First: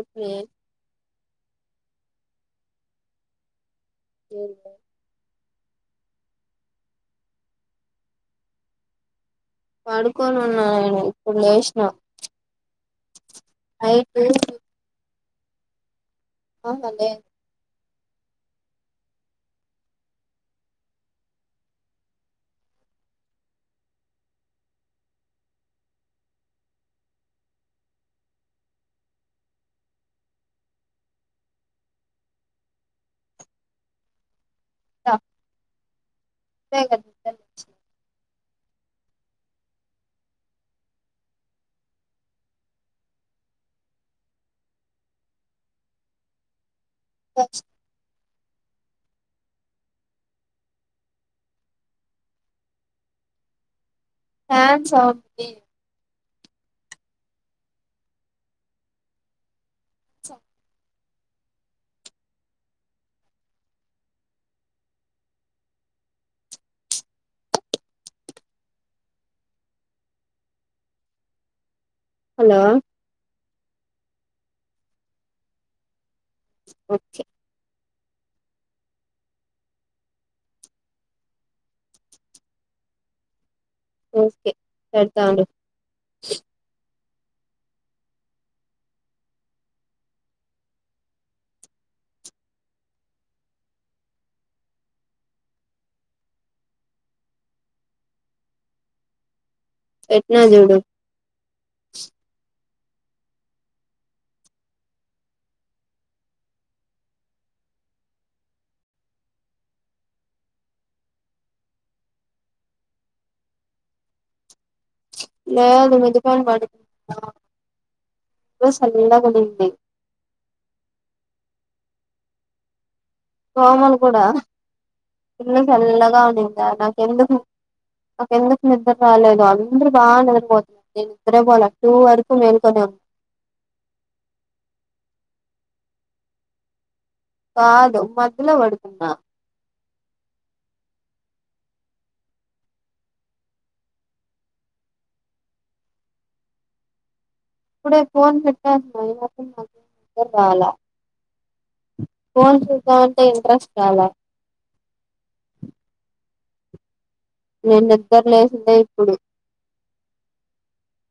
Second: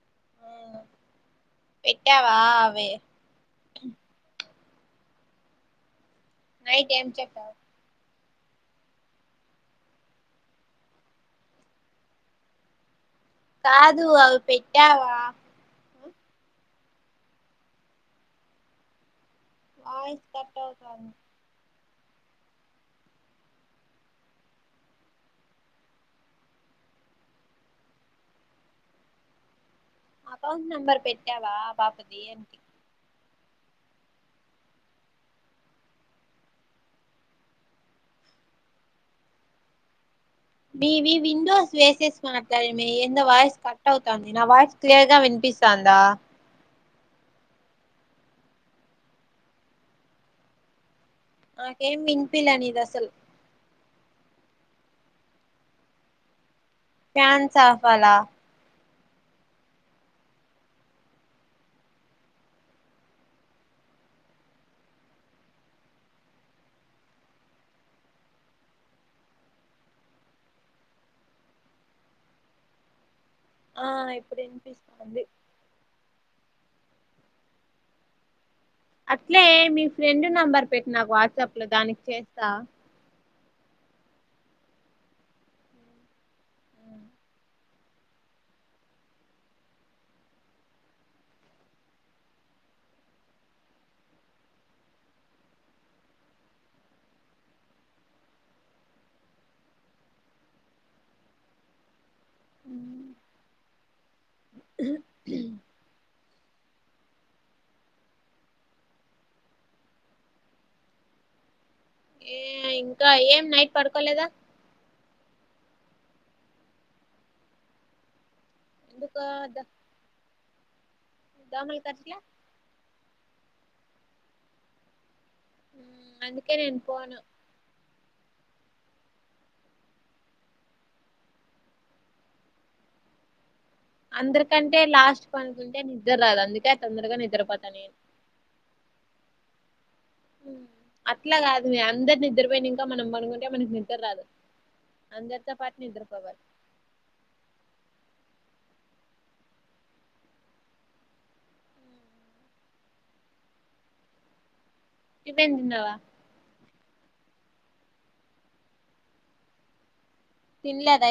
ఎప్పులేే పెట్టావా అవే లే నైట్ ఏం చెప్పావ్ పడుకొని ఉన్నా నేను ఇప్పుడు లేసినా కాదు అవి పెట్టావా అవును అదే వాయిస్ కట్టవుతుంది అకౌంట్ నెంబర్ పెట్టావా పాపది అంటి అ తెగ మీవి విండోస్ వేసేసి మాట్లాడ ఏందో వాయిస్ కట్ అవుతుంది నా వాయిస్ క్లియర్ గా వినిపిస్తుందా [inaudible] నాకేం విన్పిలా నీది అసలు ఫ్యాన్స్ ఆఫ్ చెయ్ ఫ్యాన్స్ ఆపాలా హలో ఆ ఇప్పుడు వినిపిస్తుంది వచ్చే అట్లే మీ ఫ్రెండ్ నెంబర్ పెట్టి నాకు వాట్సాప్ లో దానికి చేస్తా ఓకే పెడతా ఉండు పెట్నా జూడు ఉమ్ ఏ ఇంకా ఏం నైట్ పడుకోలేదా లేదు మిద్దిపైన పడుకున్నా ఇ సల్లాగ ఎందుకు ఉన్నింది దోమలు కర్సెలా దోమలు కూడా కింద చల్లగా అందుకే ఉన్నిందా నేను పోను నాకెందుకు నాకెందుకు నిద్ర రాలేదు అందరూ బాగా నిద్రపోతున్నారు నే నిద్రే పోలే టు వరకు మేల్కొనే ఉన్నా అందరికంటే లాస్ట్ పనుకుంటే నిద్ర రాదు అందుకే తొందరగా నిద్రపోతా నేను కాదు మధ్యలో పడుకున్నా అట్లా కాదు అందరి నిద్రపోయిన ఇంకా మనం పనుకుంటే మనకి నిద్ర రాదు అందరితో పాటు నిద్రపోవాలి ఇప్పుడే ఫోన్ పెట్టాన్నా రాలా ఫోన్ చూసామంటే ఇంట్రెస్ట్ రాలా ఇదేందవా నేను నిగర లేచందే ఇప్పుడు తిన్లేదు అయితే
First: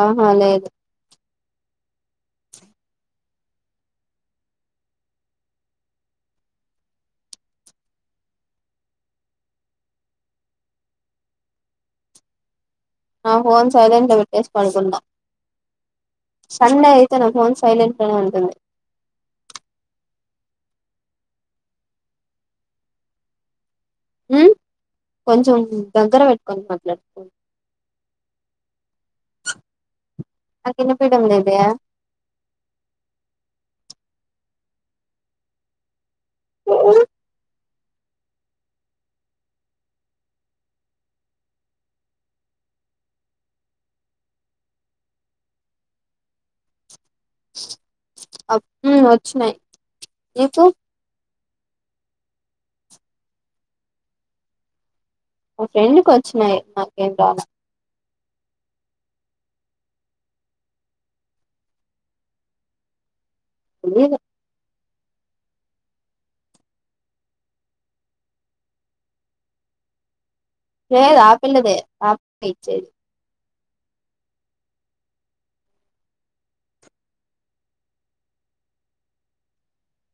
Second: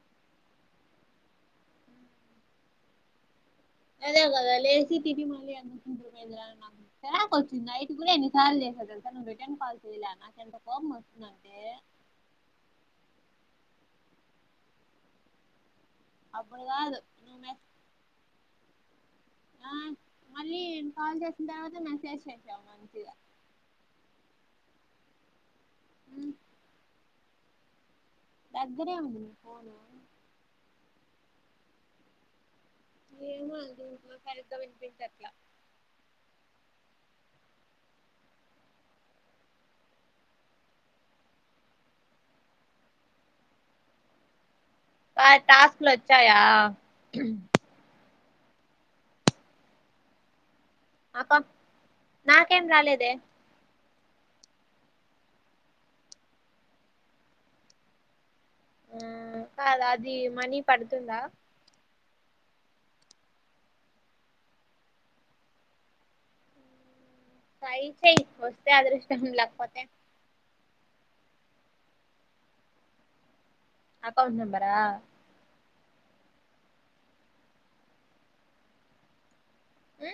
ఆహా లేదు అదే కదా లేచ తి మళ్ళీ అేంద నాకురాక్ వచ్చింది నైట్ కూడా ఎన్ని సార్లు చేసా క రిటర్న్ కాల్సలా నాకు ఎంత కోమ వస్తుందింటే ఆ ఫోన్ సైలెంట్ పెట్టేసి పడుకుందా అప్పుడు సన్నే కాదు అయితే నా నువ్వు మె ఫోన్ సైలెంట్నే ఉంటంటంది ఆ మళ్ళీ కాల్ చేసిన తర్వాత మెసేజ్ చేసాము మంచిగా ఉ కొంచెం దగ్గర పెట్టుకని మాట్లాడుకో దగ్గరే ఉంది పోను కి పీడం లేదయా ఏను అ సరిగా వినిపందిట్లా ఓ టాస్క్ లో వచ్చాయా వచ్చినాయి నికు అ నాకేం రాలేదే ఆ ఫ్రెండ్కి వచ్చినాయి నాకేం రాను ఆ కాద అది మనీ పడుతుందా ఇ కాయి స వస్త ఆ దృష్లాకపోతే సే సా ఆపిలదే అకౌంట్ నంబరా ఏ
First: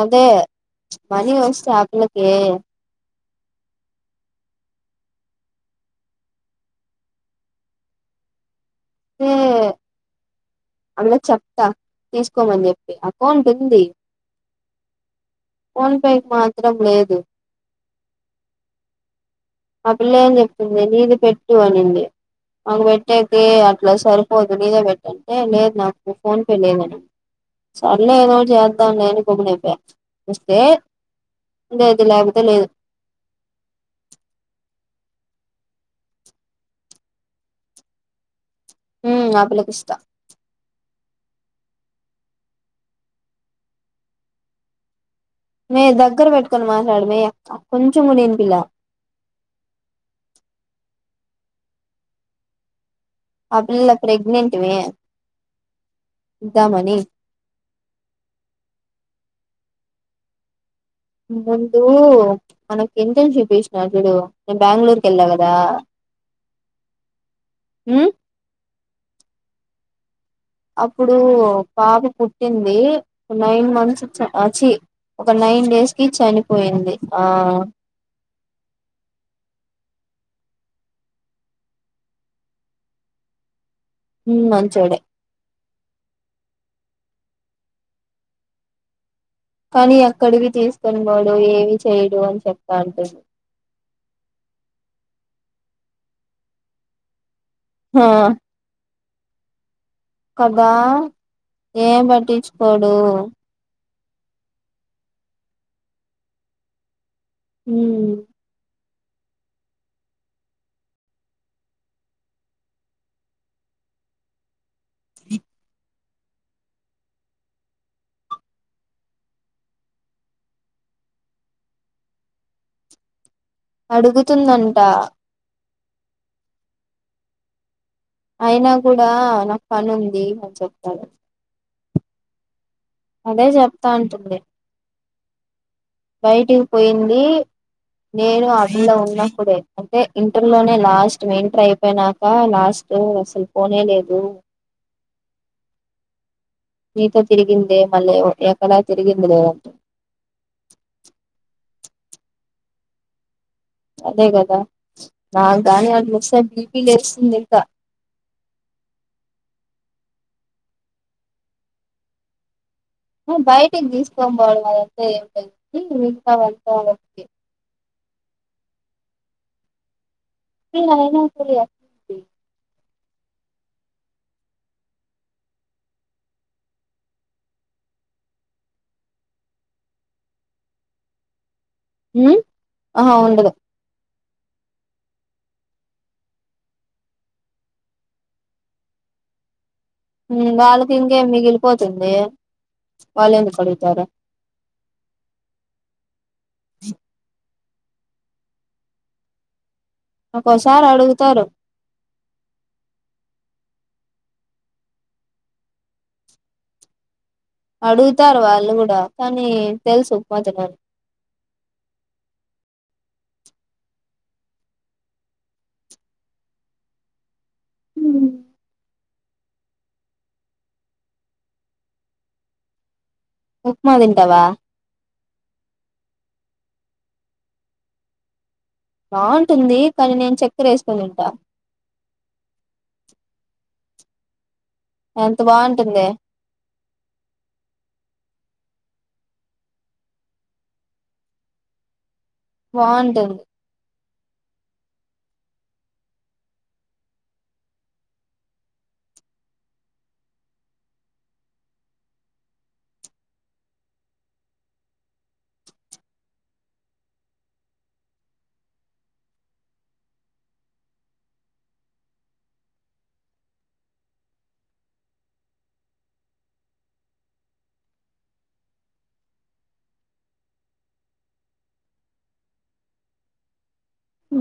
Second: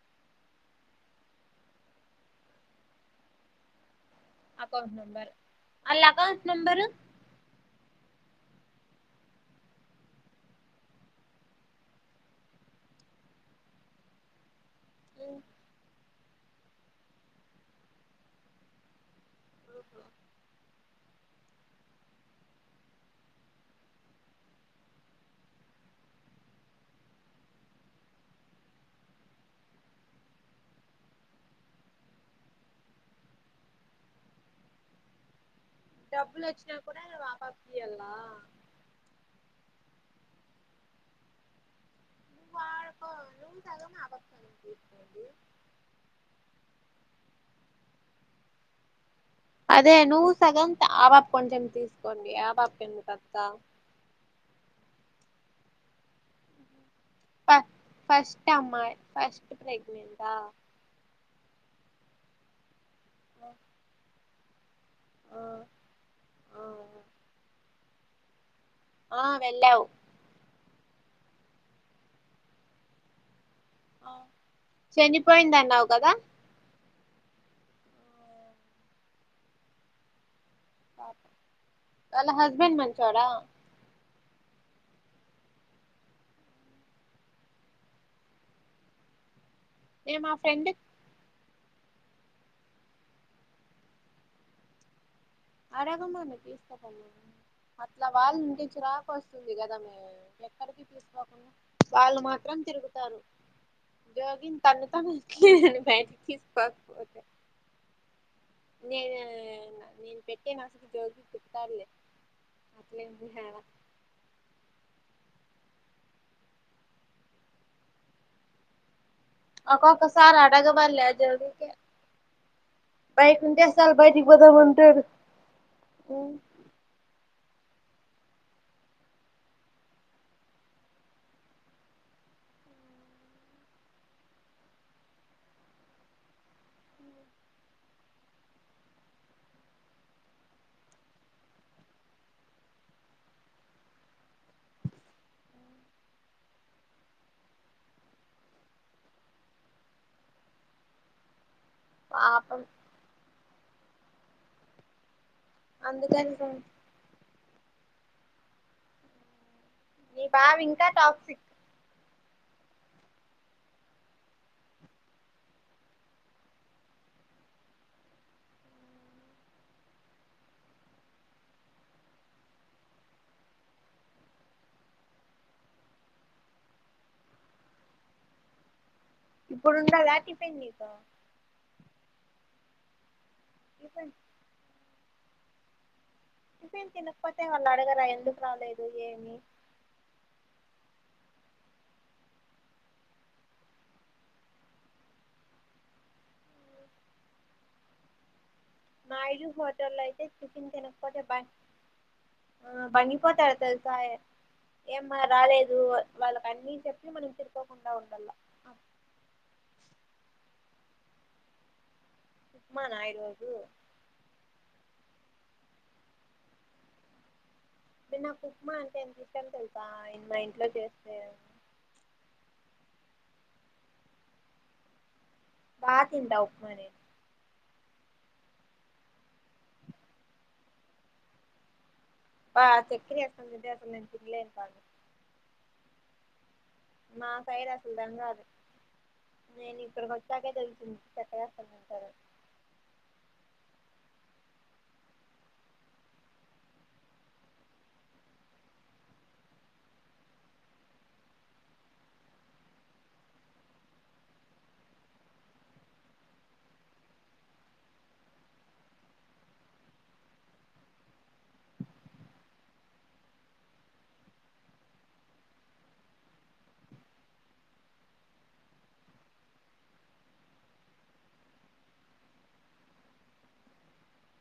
అదే మనీ వస్తాయి ఆ పిల్లాకే అకౌంట్ నంబరు అలా అకౌంట్ నంబరు న అడ చెప్తా తీసుకోమని చెప్పి అకౌంట్ ఉంది అ ఫోన్ పే మాత్రం లేదు ఆ పిల్ల ఏం చెప్పింది నీది పెట్టు అనింది మాకు పెట్టేది అట్లా సరిపోద్దు నీదే పెట్టంటే లేదు నాకు ఫోన్ పే లేదు అనింది సర్లే ఏదోటి చేద్దాం లే అని గమునైపోయ వస్తే ఇంగ లేకపోతే లేదు డబ్బుల్ వచ్చినా కూడా వాపా ఫీలా ఉ ఆప్పులకిష్టా నువ్ ఆకో నువ్ తగ ఆభస తీర్కోడి మే దగ్గర పెట్టుకొని మాట్లాడమే కొంచెం కూడ వినిపియలా అదే నువ్వు సగం ఆ పాప కొంచెం తీసుకోండి ఆ పాప కు ఎందుకు అక్క ఆ పిల్ల ప్రెగ్నెంట్ మే ఇద్దామని ఫ ఫస్ట్ అమ్మా ఫస్ట్ ప్రెగ్నెంటా ముందు మన ఎంత శుభీష్ నాడు వీడు బెంగళూరుకి వెళ్ళా ఆ కదా ఆ అ ఆ వెళ్లావు అప్పుడు పాప పుట్టింది నైన్ మంత్స్ వచ్చి ఒక నైన్ చనిపోయిందన్నావు డేస్ కి కదా చనిపోయింది ఆ వాళ్ళ హస్బెండ్ మంచోడా ఉమ్. మంచోడే కానీ నేను మా ఎక్కడికి ఫ్రెండ్ తీసుకొని పోడ్ నువు ఏమి చేయడు అని చెప్ప అంటుంది అడగమను [unintelligible] ఆ అట్లా వాళ్ళ ఇంటికి రా వస్తుందిగాదా మి కదా ఏం పట్టించుకోడూ జగి త త ప [unintelligible] మ్... నే నేను [unintelligible] పెట్టేనాస జోరుకి కుతలే అట్లేేడం [inaudible] ఒకొక్క సారి ఆడగమనలెగా జరు కి. బ ముందే అస్సలు బయిటికి అడుగుతుందంట పోదామంటడు మ్ అయినా కూడా నాకు పని ఉంది అని చెప్తాడు అదే చెప్తా అంటుంది బయటికి పోయిందీ నేను ఆ పిల్ల ఉన్నప్పుడే అంటే ఇంటర్ లోనే లాస్ట్ ఇంటర్ అయిపోయినాక లాస్ట్ అసలు పోనే లేదు నీతో తిరిగిందె మళ్ళీ ఎక్కడా తిరిగింది లేదంటే పాపం అదే కదా నా గాని వాళ్ అందుకని వస్తె బీపీ లేస్తుంది ఇంకా నీ బావ ఇంకా టాక్సిక్ బయటికి తీసుకొని పోడు [inaudible] అదంతా ఏ మీకా వెళ్తా కే ఇయినా స ఎ [unintelligible] ఇప్పుడు ఉండేదా దాటి పందికా [inaudible] మ్.. ఆ ఉండదు ఏమైంది [unintelligible] నువేం తినకపోతే వాళ్ళడగరా ఎందుకు రాలేదు ఏమి వాళ్ళకి ఇంకేం మిగిలిపోతుంది వాళ్ళు ఎందుకు అడుగుతారు మా ఇజ [unintelligible] అయితే టిఫిన్ ఒక్కోసారి తినకపోతే అడుగుతారు ఆ బండికి పోతన తెలుసా ఏమ్మా రాలేదు వాళ్ళకన్నీ చెప్పి మన ఇద్దరు అడుగుతారు వాళ్ళు కూడా కానీ తెలుసు మదని [inaudible] అమా నాయర్వాజు తినకు ఉప్మా అంటే ఇష్టం తెలుసా ఆయన మా ఇంట్లో చేస్తే ఉప్మాదింటవా బా తింటా ఉప్మానే బావుంటుంది కానీ నేను చక్కెర ఏసుకుని తింటా ఆహ్ చక్కిరసం అక్కేలేంట ఎంత బాగుంటుందే. మా సైడ్ అట్లా ఏం కాదు నేను ఇక్కడికి వచ్చాకే తెలిసింది చెరకు రసం ఉంటాదని. బాగుంటుంది.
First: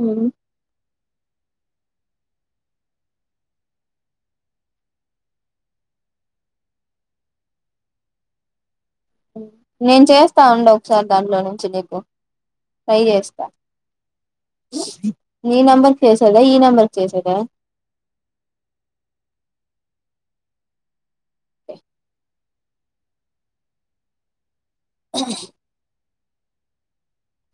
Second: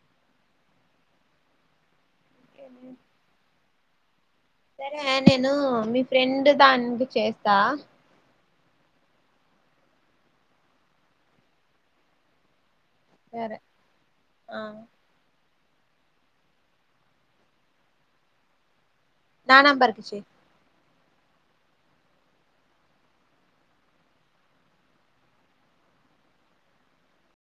ఉమ్ కేమైంది. సరే నేను మీ ఫ్రెండ్ దానికి చేస్తా. నేను చేస్తా ఉండు ఒకసారి దాంట్లో నుంచి నీకు. ట్రై చేస్తా. సరే ఆ నీ నెంబర్ కి చేసెదా ఈ నంబర్ కి చేసెదా. నా నెంబర్కిచేయి. ఓ అ